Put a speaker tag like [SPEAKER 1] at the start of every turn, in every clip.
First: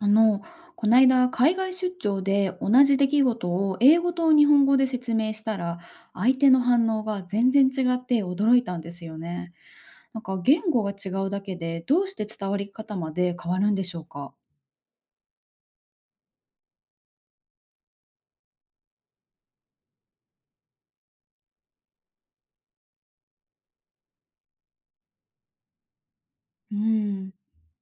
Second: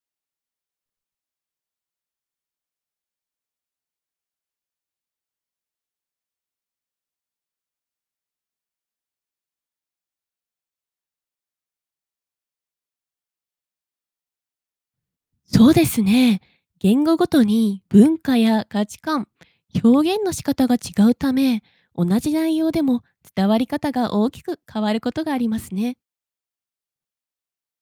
[SPEAKER 1] あの、こないだ海外出張で同じ出来事を英語と日本語で説明したら、相手の反応が全然違って驚いたんですよね。なんか言語が違うだけで、どうして伝わり方まで変わるんでしょうか。
[SPEAKER 2] そうですね。言語ごとに文化や価値観、表現の仕方が違うため、同じ内容でも伝わり方が大きく変わることがありますね。
[SPEAKER 1] うん、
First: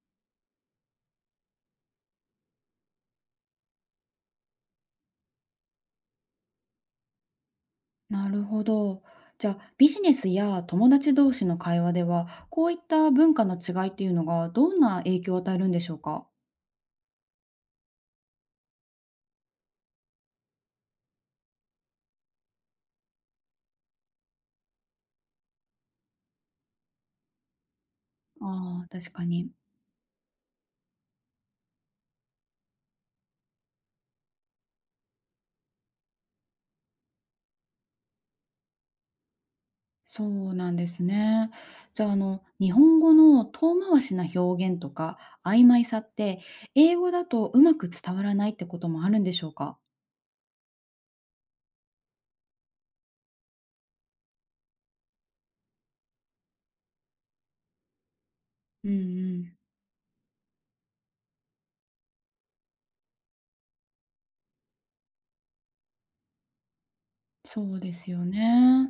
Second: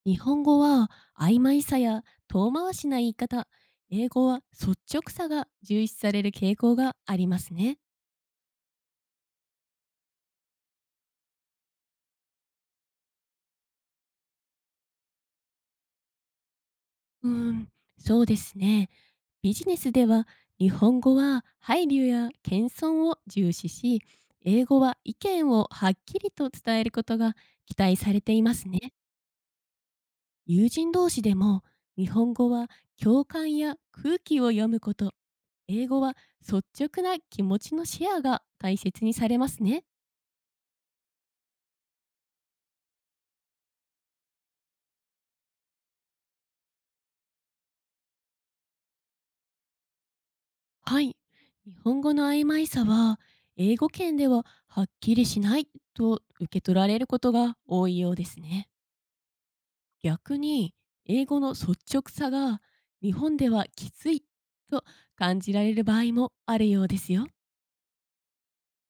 [SPEAKER 2] 日本語は曖昧さや遠回しな言い方、英語は率直さが重視される傾向がありますね。
[SPEAKER 1] なるほど。じゃあビジネスや友達同士の会話では、こういった文化の違いっていうのがどんな影響を与えるんでしょうか。
[SPEAKER 2] うーん、そうですね。ビジネスでは、日本語は配慮や謙遜を重視し、英語は意見をはっきりと伝えることが期待されています
[SPEAKER 1] ああ
[SPEAKER 2] ね。
[SPEAKER 1] ー、確かに。
[SPEAKER 2] 友人同士でも、日本語は共感や空気を読むこと、英語は率直な気持ちのシェアが大切にされますね。
[SPEAKER 1] そうなんですね。じゃあ、日本語の遠回しな表現とか曖昧さって、英語だとうまく伝わらないってこともあるんでしょうか？
[SPEAKER 2] はい。日本語の曖昧さは、英語圏でははっきりしないと受け取られることが多いようですね。
[SPEAKER 1] うんうん。
[SPEAKER 2] 逆に、英語の率直さが日本ではきついと感じられる場合もあるようですよ。
[SPEAKER 1] そうですよね。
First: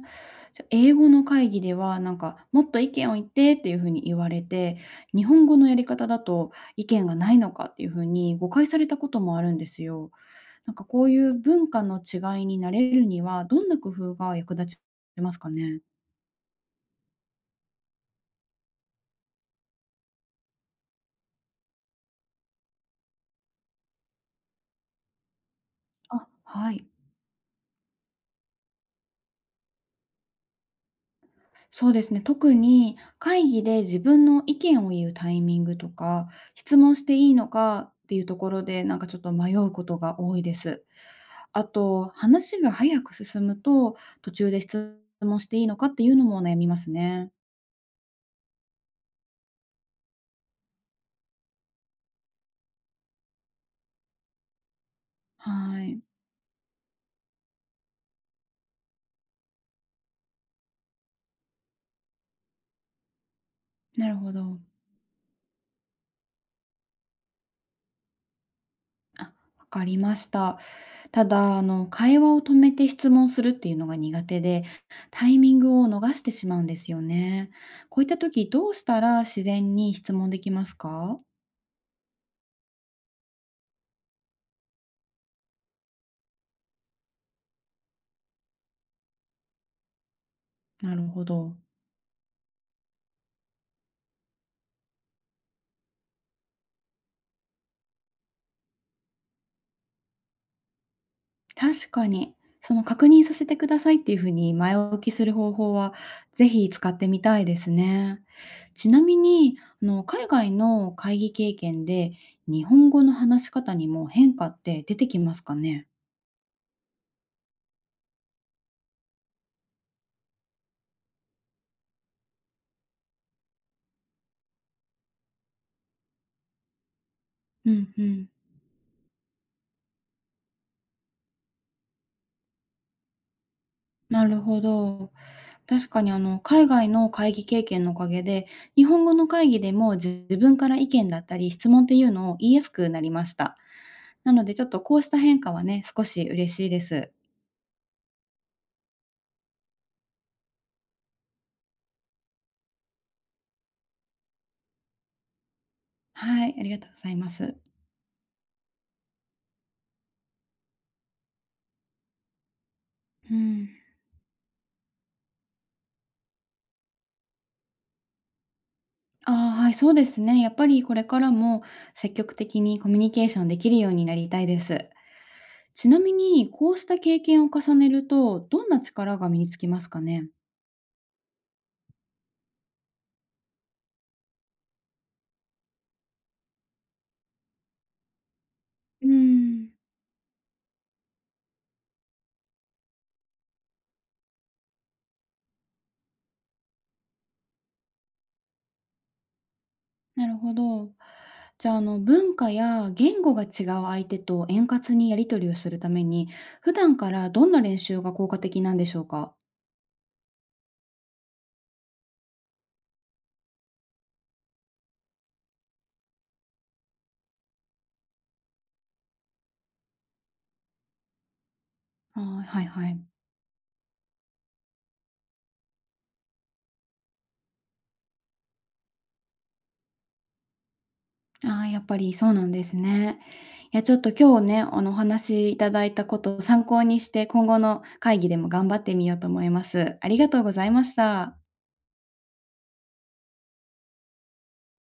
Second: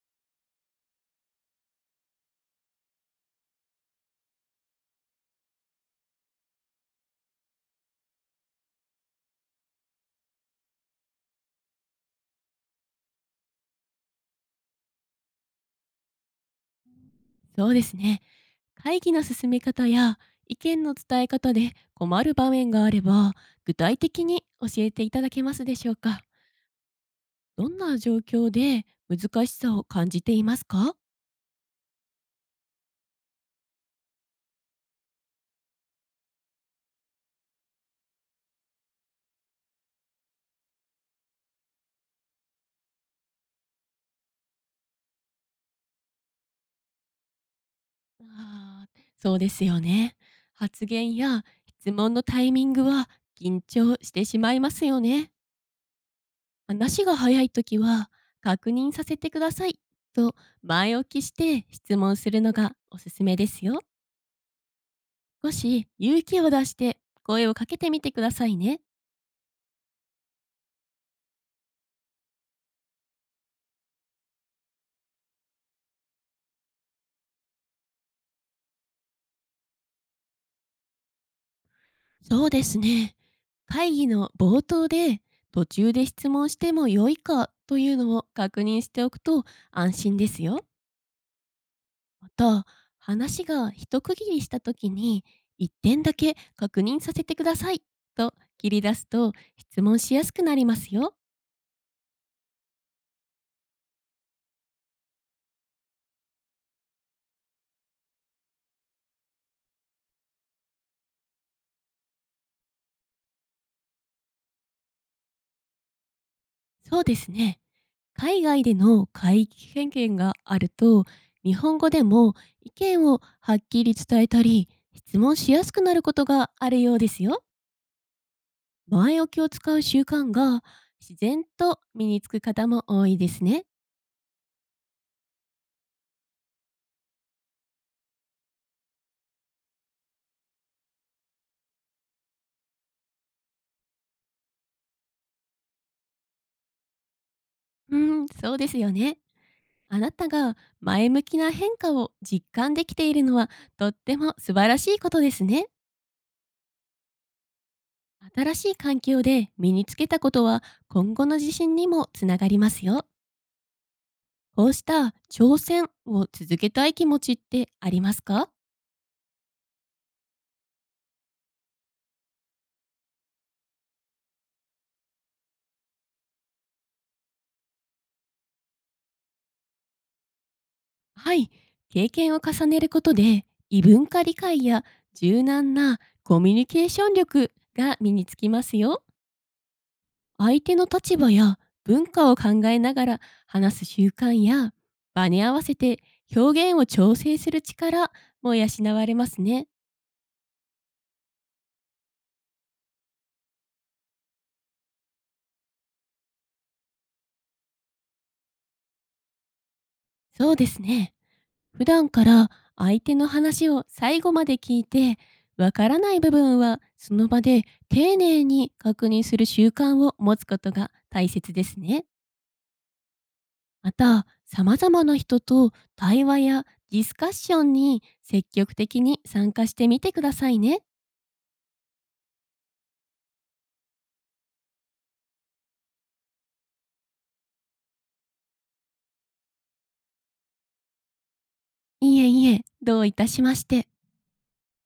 [SPEAKER 1] じゃ英語の会議では、なんか、もっと意見を言ってっていうふうに言われて、日本語のやり方だと意見がないのかっていうふうに誤解されたこともあるんですよ。なんかこういう文化の違いになれるには、どんな工夫が役立ちますかね。
[SPEAKER 2] そうですね。会議の進め方や意見の伝え方で困る場面があれば、具体的に教えていただけますでしょうか。
[SPEAKER 1] あ、はい。
[SPEAKER 2] どんな状況で難しさを感じていますか？
[SPEAKER 1] そうですね。特に会議で自分の意見を言うタイミングとか、質問していいのかっていうところで、なんかちょっと迷うことが多いです。あと、話が早く進むと、途中で質問していいのかっていうのも悩みますね。
[SPEAKER 2] あーそうですよね。発言や質問のタイミングは緊張してしまいますよね。
[SPEAKER 1] はい。
[SPEAKER 2] 話が早い時は、確認させてください、と前置きして質問するのがおすすめですよ。
[SPEAKER 1] なるほど。
[SPEAKER 2] 少し勇気を出して声をかけてみてくださいね。
[SPEAKER 1] あ、わかりました。ただ、会話を止めて質問するっていうのが苦手で、タイミングを逃してしまうんですよね。こういった時、どうしたら自然に質問できますか？
[SPEAKER 2] そうですね。会議の冒頭で、途中で質問しても良いかというのを確認しておくと安心ですよ。
[SPEAKER 1] なるほど。
[SPEAKER 2] また、話が一区切りした時に、一点だけ確認させてください、と切り出すと質問しやすくなりますよ。
[SPEAKER 1] 確かに、その確認させてくださいっていうふうに前置きする方法は、ぜひ使ってみたいですね。ちなみに、海外の会議経験で、日本語の話し方にも変化って出てきますかね？
[SPEAKER 2] そうですね。海外での会議経験があると、日本語でも意見をはっきり伝えたり、質問しやすくなることがあるようですよ。
[SPEAKER 1] うんうん。
[SPEAKER 2] 前置きを使う習慣が自然と身につく方も多いですね。
[SPEAKER 1] なるほど。確かにあの海外の会議経験のおかげで日本語の会議でも自分から意見だったり質問っていうのを言いやすくなりました。なのでちょっとこうした変化はね、少し嬉しいです。
[SPEAKER 2] うん、そうですよね。あなたが前向きな変化を実感できているのは、とっても素晴らしいことですね。
[SPEAKER 1] はい、ありがとうございます。
[SPEAKER 2] 新しい環境で身につけたことは、今後の自信にもつながりますよ。
[SPEAKER 1] うん。
[SPEAKER 2] こうした挑戦を続けたい気持ちってありますか？
[SPEAKER 1] ああ、はい、そうですね。やっぱりこれからも積極的にコミュニケーションできるようになりたいです。ちなみに、こうした経験を重ねると、どんな力が身につきますかね？
[SPEAKER 2] はい。経験を重ねることで、異文化理解や柔軟なコミュニケーション力が身につきますよ。
[SPEAKER 1] うーん。
[SPEAKER 2] 相手の立場や文化を考えながら話す習慣や、場に合わせて表現を調整する力も養われますね。
[SPEAKER 1] なるほど。じゃあ、文化や言語が違う相手と円滑にやり取りをするために、普段からどんな練習が効果的なんでしょうか？
[SPEAKER 2] そうですね。普段から、相手の話を最後まで聞いて、わからない部分はその場で丁寧に確認する習慣を持つことが大切ですね。
[SPEAKER 1] ああ、はいはい。
[SPEAKER 2] また、様々な人と対話やディスカッションに積極的に参加してみてくださいね。
[SPEAKER 1] ああ、やっぱりそうなんですね。いや、ちょっと今日ね、お話いただいたことを参考にして、今後の会議でも頑張ってみようと思います。ありがとうございました。
[SPEAKER 2] いえいえ、どういたしまして。